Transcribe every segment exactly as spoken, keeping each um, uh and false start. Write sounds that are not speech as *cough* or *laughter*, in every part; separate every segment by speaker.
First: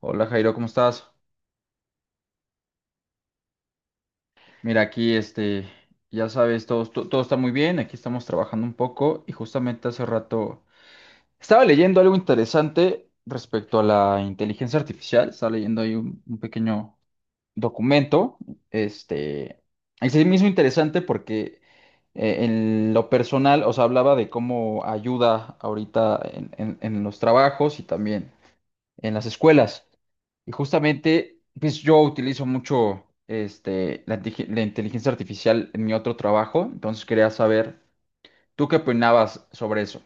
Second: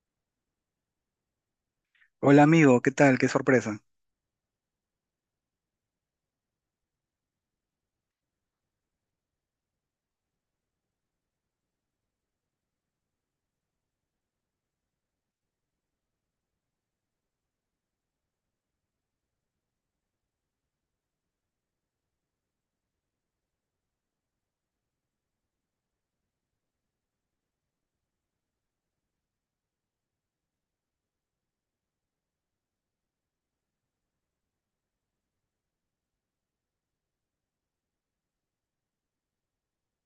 Speaker 1: Hola Jairo, ¿cómo estás?
Speaker 2: Hola amigo, ¿qué tal? Qué sorpresa.
Speaker 1: Mira, aquí este, ya sabes, todo, to- todo está muy bien, aquí estamos trabajando un poco y justamente hace rato estaba leyendo algo interesante respecto a la inteligencia artificial. Estaba leyendo ahí un, un pequeño documento, este, es el mismo interesante porque eh, en lo personal, os hablaba de cómo ayuda ahorita en en- en los trabajos y también en las escuelas. Y justamente, pues yo utilizo mucho este, la, inteligen- la inteligencia artificial en mi otro trabajo, entonces quería saber, ¿tú qué opinabas sobre eso?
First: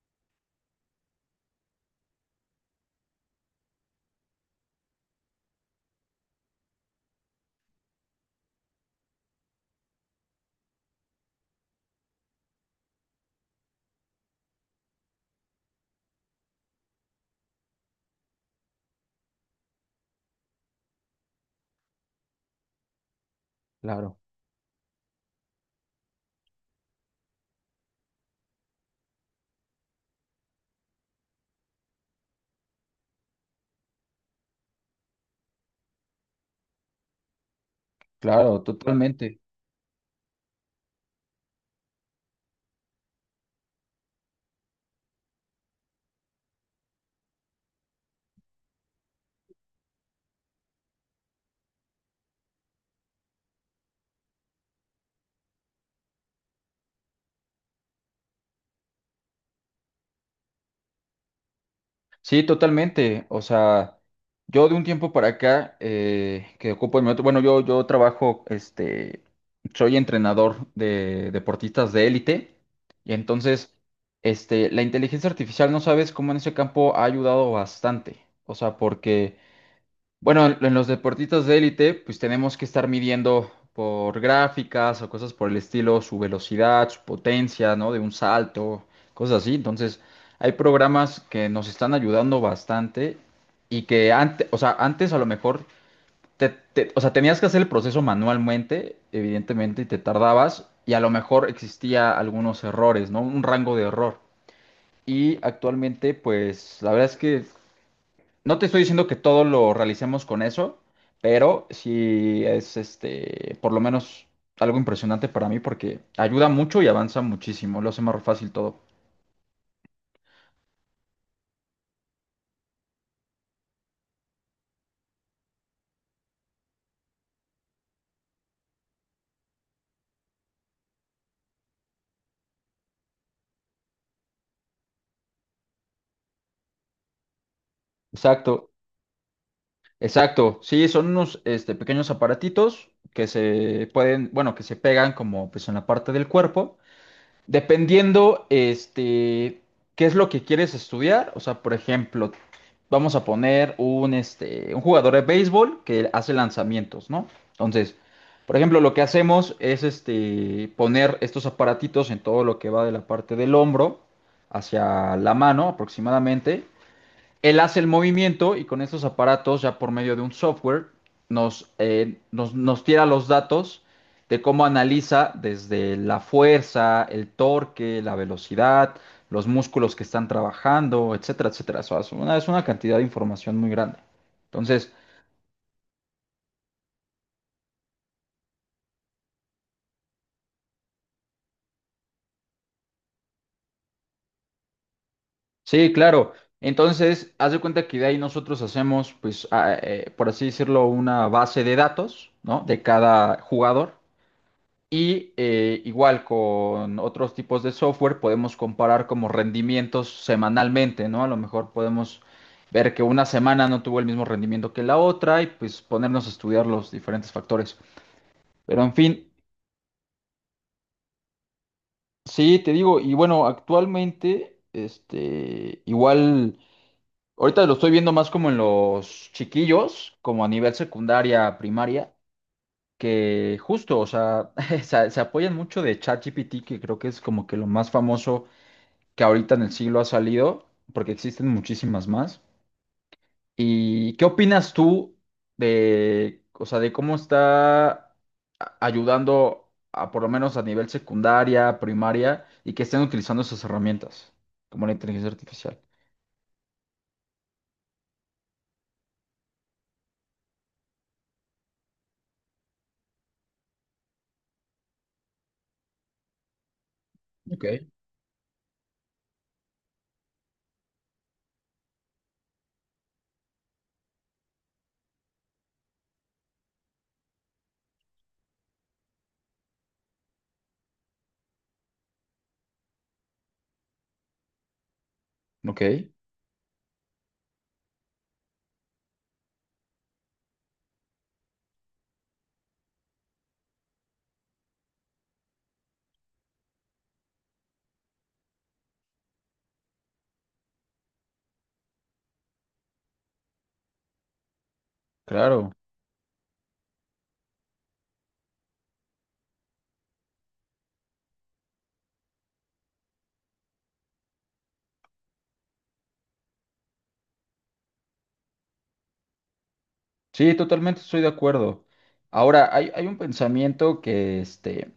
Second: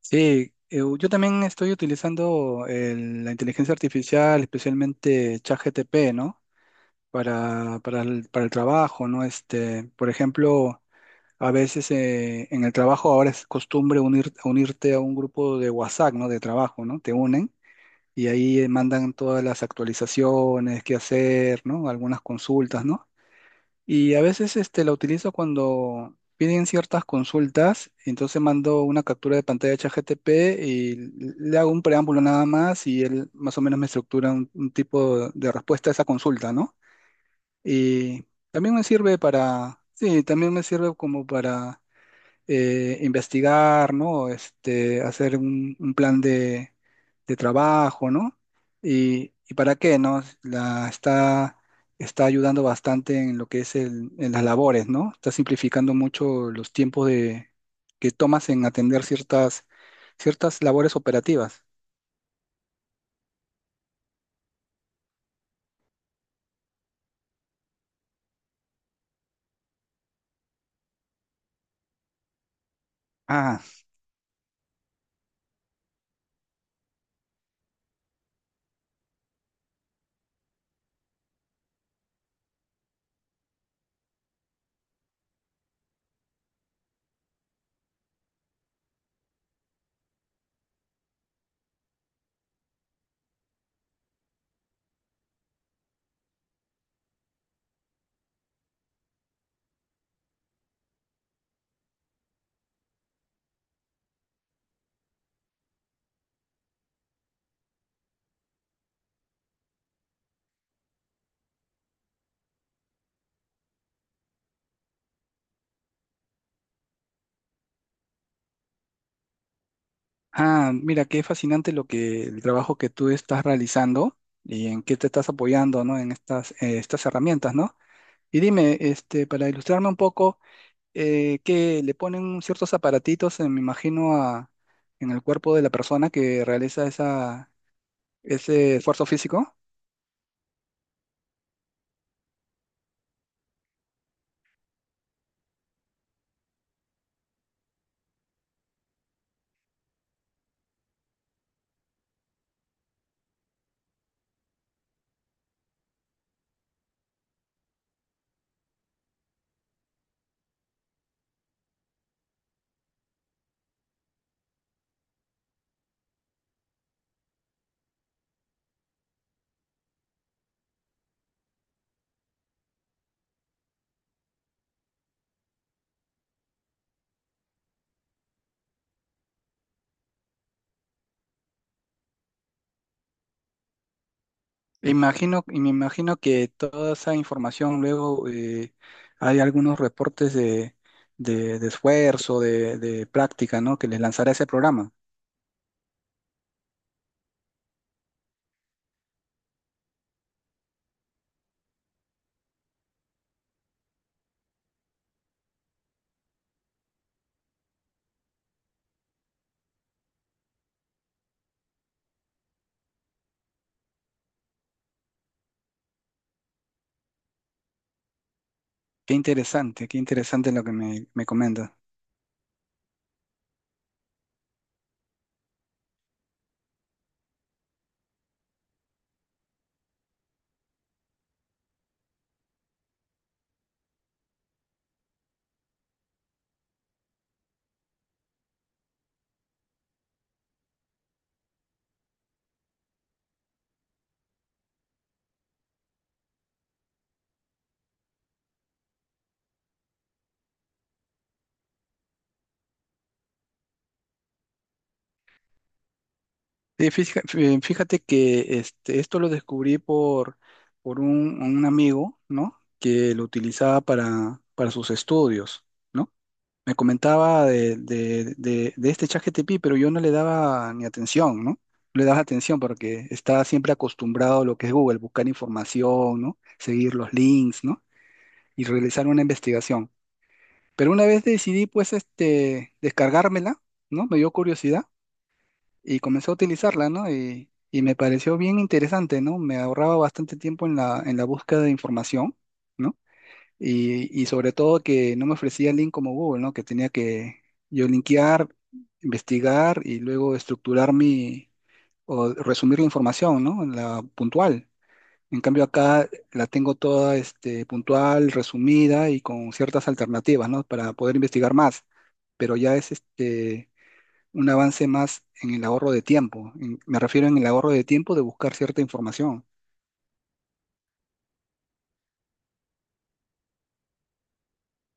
Speaker 2: Sí, eh, yo también estoy utilizando el- la inteligencia artificial, especialmente ChatGPT, ¿no? Para, para el, para el trabajo, ¿no? Este, por ejemplo, a veces eh, en el trabajo ahora es costumbre unir, unirte a un grupo de WhatsApp, ¿no? De trabajo, ¿no? Te unen y ahí eh, mandan todas las actualizaciones, qué hacer, ¿no? Algunas consultas, ¿no? Y
Speaker 1: Claro.
Speaker 2: a veces este, la utilizo cuando piden ciertas consultas, entonces mando una captura de pantalla a ChatGPT y le hago un preámbulo nada más y él más o menos me estructura un, un tipo de respuesta a esa consulta, ¿no? Y
Speaker 1: Claro, claro,
Speaker 2: también me sirve
Speaker 1: totalmente.
Speaker 2: para, sí, también me sirve como para eh, investigar, ¿no? Este, hacer un, un plan de, de trabajo, ¿no? Y, y para qué, ¿no? La está, está ayudando bastante en lo que es el- en las labores, ¿no? Está simplificando mucho los tiempos de, que tomas en atender ciertas, ciertas labores operativas.
Speaker 1: Sí, totalmente. O sea, yo de un tiempo para acá eh, que ocupo en mi otro, bueno, yo, yo trabajo, este, soy entrenador de deportistas de élite y
Speaker 2: Ah,
Speaker 1: entonces, este, la inteligencia artificial, no sabes cómo en ese campo ha ayudado bastante. O sea, porque bueno, en en los deportistas de élite, pues tenemos que estar midiendo por gráficas o cosas por el estilo, su velocidad, su potencia, ¿no? De un salto, cosas así. Entonces, hay programas que nos están ayudando bastante, y que antes, o sea, antes a lo mejor, te, te- o sea, tenías que hacer el proceso manualmente, evidentemente, y te tardabas y a lo mejor existía algunos errores, ¿no? Un rango de error. Y actualmente, pues, la verdad es que no te estoy diciendo que todo lo realicemos con eso, pero sí es este, por lo menos algo impresionante para mí porque ayuda mucho y avanza muchísimo, lo hace más fácil todo.
Speaker 2: ah, mira, qué fascinante lo que el trabajo que tú estás realizando y en qué te estás apoyando, ¿no? En estas, eh, estas herramientas, ¿no? Y dime, este, para ilustrarme un poco, eh, que le ponen ciertos aparatitos, eh, me imagino, a, en el cuerpo de la persona que realiza esa,
Speaker 1: Exacto,
Speaker 2: ese esfuerzo físico.
Speaker 1: exacto. Sí, son unos este, pequeños aparatitos que se pueden, bueno, que se pegan como pues en la parte del cuerpo. Dependiendo, este, qué es lo que quieres estudiar. O sea, por ejemplo, vamos a poner un, este, un jugador de béisbol que hace lanzamientos, ¿no? Entonces, por ejemplo, lo que hacemos es, este, poner estos aparatitos en todo lo que va de la parte del hombro hacia la mano aproximadamente. Él hace el movimiento y con estos aparatos, ya por medio de un software, nos, eh, nos, nos tira los datos de cómo analiza desde la fuerza, el torque, la velocidad, los músculos que están trabajando, etcétera, etcétera. O sea, es una, es una cantidad de información muy grande.
Speaker 2: E
Speaker 1: Entonces,
Speaker 2: imagino, y me imagino que toda esa información luego eh, hay algunos reportes de, de, de esfuerzo, de, de práctica, ¿no? Que les lanzará ese programa.
Speaker 1: sí, claro. Entonces, haz de cuenta que de ahí nosotros hacemos, pues, a- eh, por así decirlo, una base de datos, ¿no? De cada jugador. Y eh, igual con otros tipos de software podemos comparar como rendimientos semanalmente, ¿no? A lo mejor podemos ver que una semana no tuvo el mismo rendimiento que la otra y pues ponernos a estudiar los diferentes factores. Pero en
Speaker 2: Qué
Speaker 1: fin,
Speaker 2: interesante, qué interesante lo que me, me comentas.
Speaker 1: sí, te digo, y bueno, actualmente, este, igual, ahorita lo estoy viendo más como en los chiquillos, como a nivel secundaria, primaria, que justo, o sea, *laughs* se, se apoyan mucho de ChatGPT, que creo que es como que lo más famoso que ahorita en el siglo ha salido, porque existen muchísimas más. ¿Y qué opinas tú de, o sea, de cómo está a- ayudando a, por lo menos a nivel secundaria, primaria, y que estén utilizando esas herramientas, como la inteligencia artificial?
Speaker 2: Sí, fija- fí- fíjate que este, esto lo descubrí por, por un, un amigo, ¿no? Que lo utilizaba para, para sus estudios, ¿no? Me comentaba
Speaker 1: Ok.
Speaker 2: de, de, de, de este ChatGPT, pero yo no le daba ni atención, ¿no? No le daba atención porque estaba siempre acostumbrado a lo que es Google, buscar información, ¿no? Seguir los links, ¿no? Y realizar una investigación. Pero una vez decidí, pues, este, descargármela, ¿no? Me dio curiosidad
Speaker 1: Ok,
Speaker 2: y comencé a utilizarla, ¿no? Y, y me pareció bien interesante, ¿no? Me ahorraba bastante tiempo en la, en la búsqueda de información, ¿no? Y, y sobre todo que no me ofrecía el link como Google, ¿no? Que tenía que yo linkear, investigar y luego estructurar mi, o resumir la información, ¿no? La puntual. En cambio
Speaker 1: claro.
Speaker 2: acá la tengo toda este, puntual, resumida y con ciertas alternativas, ¿no? Para poder investigar más. Pero ya es este un avance más en el ahorro de tiempo. En- me refiero en el ahorro de tiempo de buscar cierta información.
Speaker 1: Sí, totalmente estoy de acuerdo. Ahora, hay, hay un pensamiento que, este,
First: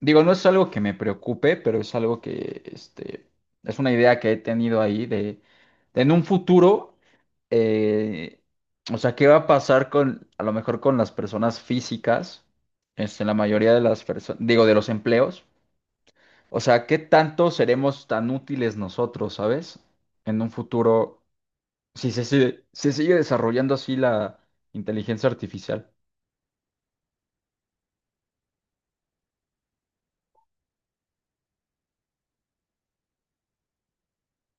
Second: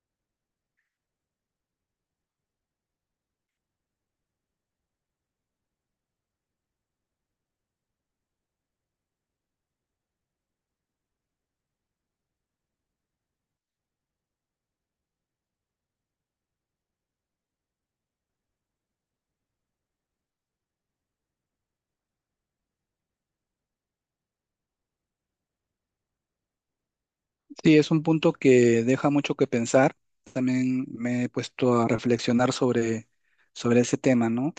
Speaker 1: digo, no es algo que me preocupe, pero es algo que, este, es una idea que he tenido ahí de, de en un futuro, eh, o sea, ¿qué va a pasar con, a lo mejor con las personas físicas, este, la mayoría de las personas, digo, de los empleos? O sea, ¿qué tanto seremos tan útiles nosotros, sabes? En un futuro, si se sigue- se sigue desarrollando así la inteligencia artificial.
Speaker 2: Sí, es un punto que deja mucho que pensar. También me he puesto a reflexionar sobre, sobre ese tema, ¿no?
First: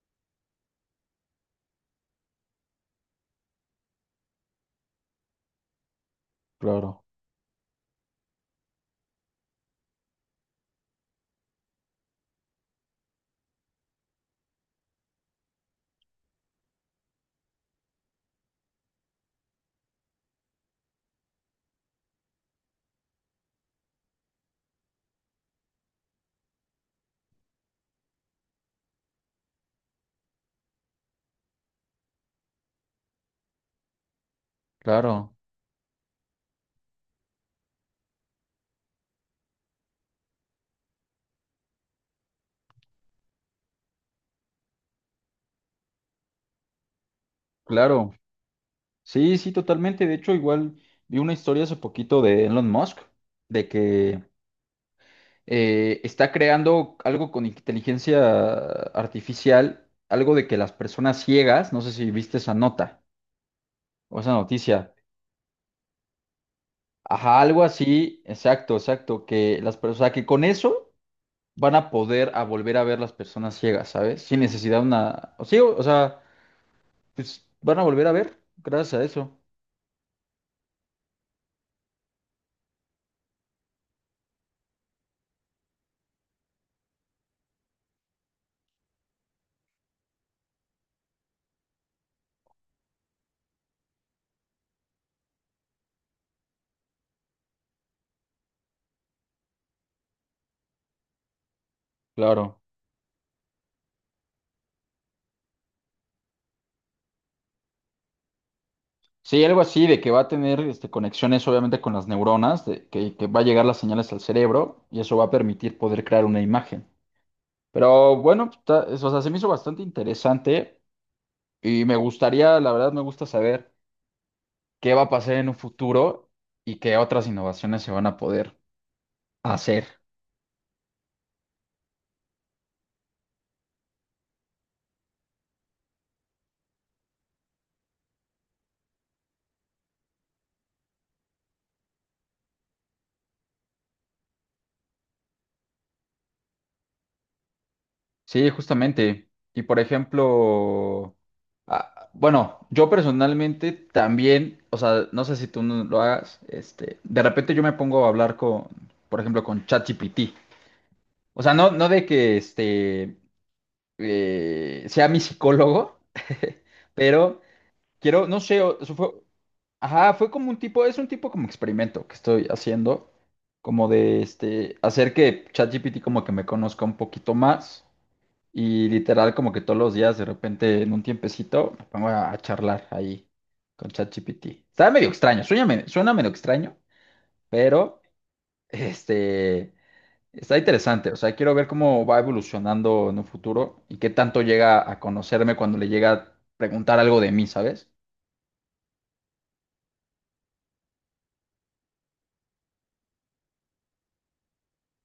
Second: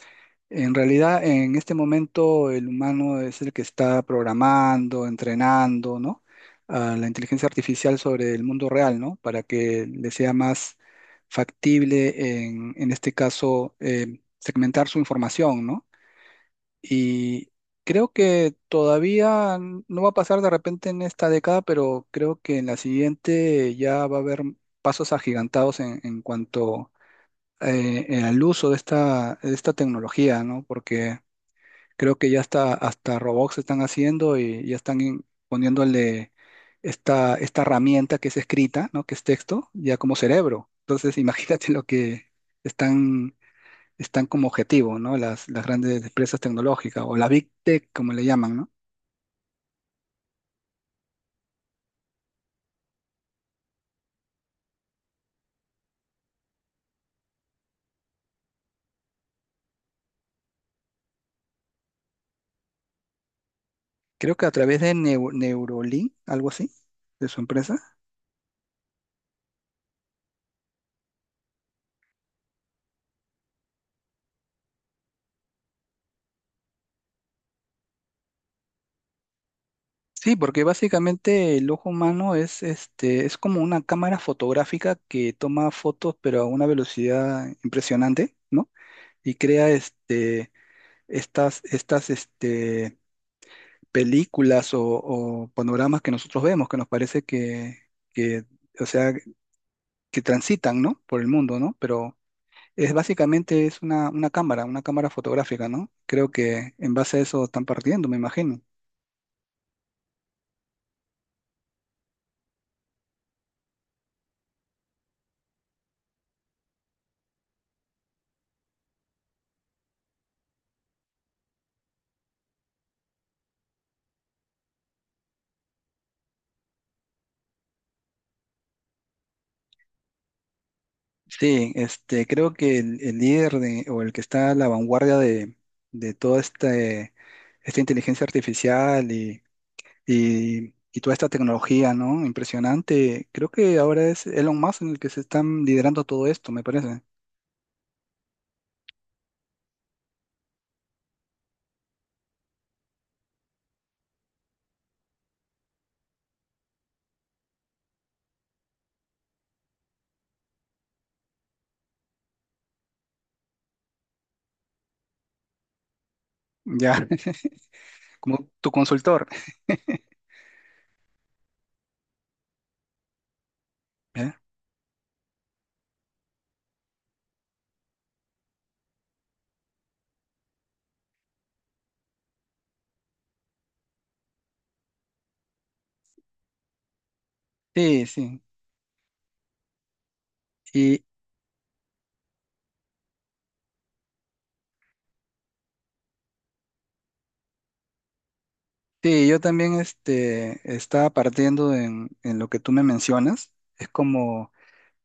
Speaker 2: En realidad, en este momento, el humano es el que está programando, entrenando, ¿no? A
Speaker 1: Claro,
Speaker 2: la inteligencia artificial sobre el mundo real, ¿no? Para que le sea más factible, en, en este caso, eh, segmentar su información, ¿no? Y creo que todavía n- no va a pasar de repente en esta década, pero creo que en la siguiente ya va a haber pasos agigantados en, en cuanto eh, eh, al uso de esta, de esta tecnología, ¿no? Porque creo que ya hasta, hasta robots están haciendo y ya están in-
Speaker 1: claro,
Speaker 2: poniéndole esta, esta herramienta que es escrita, ¿no? Que es texto, ya como cerebro. Entonces, *laughs* imagínate lo que están están como objetivo, ¿no? Las, las grandes empresas tecnológicas o la Big Tech, como
Speaker 1: claro.
Speaker 2: le llaman, ¿no?
Speaker 1: Sí, sí, totalmente. De hecho, igual vi una historia hace poquito de Elon Musk, de que eh, está creando algo con inteligencia artificial, algo de que las personas ciegas, no sé si viste esa nota o esa
Speaker 2: Creo que a través
Speaker 1: noticia.
Speaker 2: de Neu- Neurolink, algo así, de
Speaker 1: Ajá,
Speaker 2: su
Speaker 1: algo
Speaker 2: empresa.
Speaker 1: así, exacto, exacto, que las personas, o sea, que con eso van a poder a volver a ver las personas ciegas, ¿sabes? Sin necesidad de una, o sí, o o sea, pues van a volver a ver gracias a eso.
Speaker 2: Sí, porque básicamente el ojo humano es, este, es como una cámara fotográfica que toma fotos, pero a una velocidad impresionante, ¿no? Y crea este, estas, estas este, películas o, o panoramas que nosotros vemos, que nos parece que, que, o sea, que transitan, ¿no? Por el mundo, ¿no? Pero
Speaker 1: Claro.
Speaker 2: es básicamente es una, una cámara, una cámara fotográfica, ¿no? Creo que en base a eso están partiendo, me imagino.
Speaker 1: Sí, algo así de que va a tener este, conexiones obviamente con las neuronas, de que, que va a llegar las señales al cerebro y eso va a permitir poder crear una imagen. Pero bueno, está- es- o sea, se me hizo bastante interesante y me gustaría, la verdad me gusta saber qué va a pasar en un futuro y qué otras innovaciones se van a poder hacer.
Speaker 2: Sí, este, creo que el, el líder de- o el que está a la vanguardia de, de toda este, esta inteligencia artificial y, y- y toda esta tecnología, ¿no? Impresionante. Creo que ahora es Elon Musk en el que se están liderando todo esto, me parece.
Speaker 1: Sí, justamente. Y por ejemplo, ah, bueno, yo personalmente también, o sea, no sé si tú no lo hagas, este, de repente yo me pongo a hablar con, por ejemplo, con ChatGPT. O sea, no, no de que este eh, sea mi psicólogo, *laughs*
Speaker 2: Ya,
Speaker 1: pero
Speaker 2: *laughs*
Speaker 1: quiero, no
Speaker 2: como
Speaker 1: sé,
Speaker 2: tu
Speaker 1: o- eso fue,
Speaker 2: consultor.
Speaker 1: ajá, fue como un tipo, es un tipo como experimento que estoy haciendo, como de
Speaker 2: ¿Eh?
Speaker 1: este, hacer que ChatGPT como que me conozca un poquito más. Y literal, como que todos los días, de repente, en un tiempecito, me pongo a, a charlar ahí con ChatGPT. Está medio extraño, suena, me- suena medio extraño, pero
Speaker 2: Sí, sí.
Speaker 1: *laughs* este está
Speaker 2: Y,
Speaker 1: interesante. O sea, quiero ver cómo va evolucionando en un futuro y qué tanto llega a conocerme cuando le llega a preguntar algo de mí, ¿sabes?
Speaker 2: sí, yo también este, estaba partiendo en, en lo que tú me mencionas. Es como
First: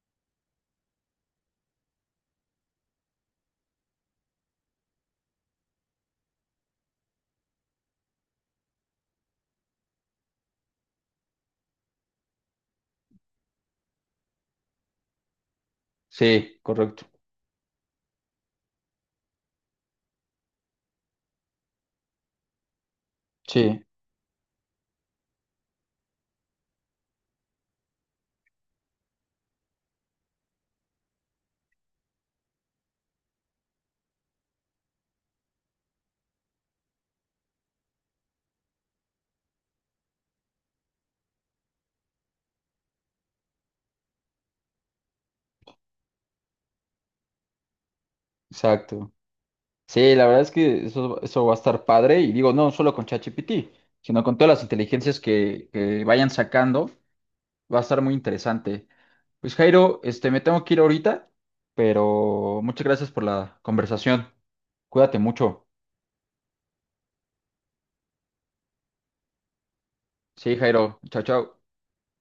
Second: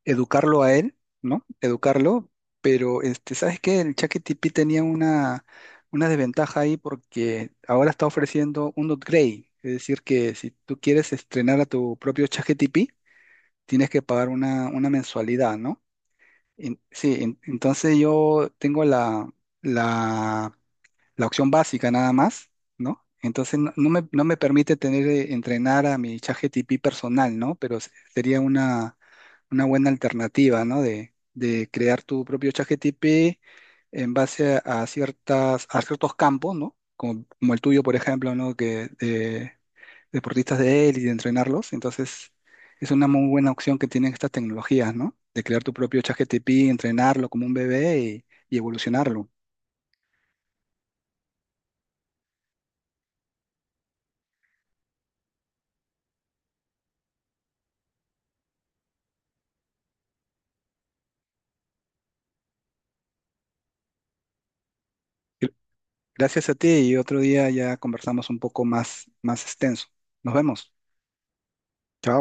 Speaker 2: educarlo a él, ¿no? Educarlo, pero este, ¿sabes qué? El ChatGPT tenía una, una desventaja ahí porque ahora está ofreciendo un upgrade. Es decir, que si tú quieres estrenar a tu propio ChatGPT, tienes que pagar una, una mensualidad, ¿no?
Speaker 1: Sí,
Speaker 2: En-
Speaker 1: correcto.
Speaker 2: sí, en- entonces yo tengo la, la la opción básica nada más, ¿no? Entonces no,
Speaker 1: Sí,
Speaker 2: no me, no me permite tener, eh, entrenar a mi ChatGPT personal, ¿no? Pero se- sería una, una buena alternativa, ¿no? De, de crear tu propio ChatGPT en base a, a ciertas, a ciertos campos, ¿no? Como, como el tuyo, por ejemplo, ¿no? Que de deportistas de élite, de entrenarlos. Entonces, es una muy buena opción que tienen estas tecnologías, ¿no? De crear tu propio ChatGPT, entrenarlo como un bebé y, y
Speaker 1: exacto.
Speaker 2: evolucionarlo.
Speaker 1: Sí, la verdad es que eso, eso va a estar padre. Y digo, no solo con ChatGPT, sino con todas las inteligencias que, que vayan sacando. Va a estar muy interesante. Pues Jairo, este, me tengo que ir ahorita, pero muchas gracias por la conversación. Cuídate mucho.
Speaker 2: Gracias a ti y otro día ya conversamos un poco más, más extenso. Nos
Speaker 1: Sí,
Speaker 2: vemos.
Speaker 1: Jairo. Chao, chao.
Speaker 2: Chao.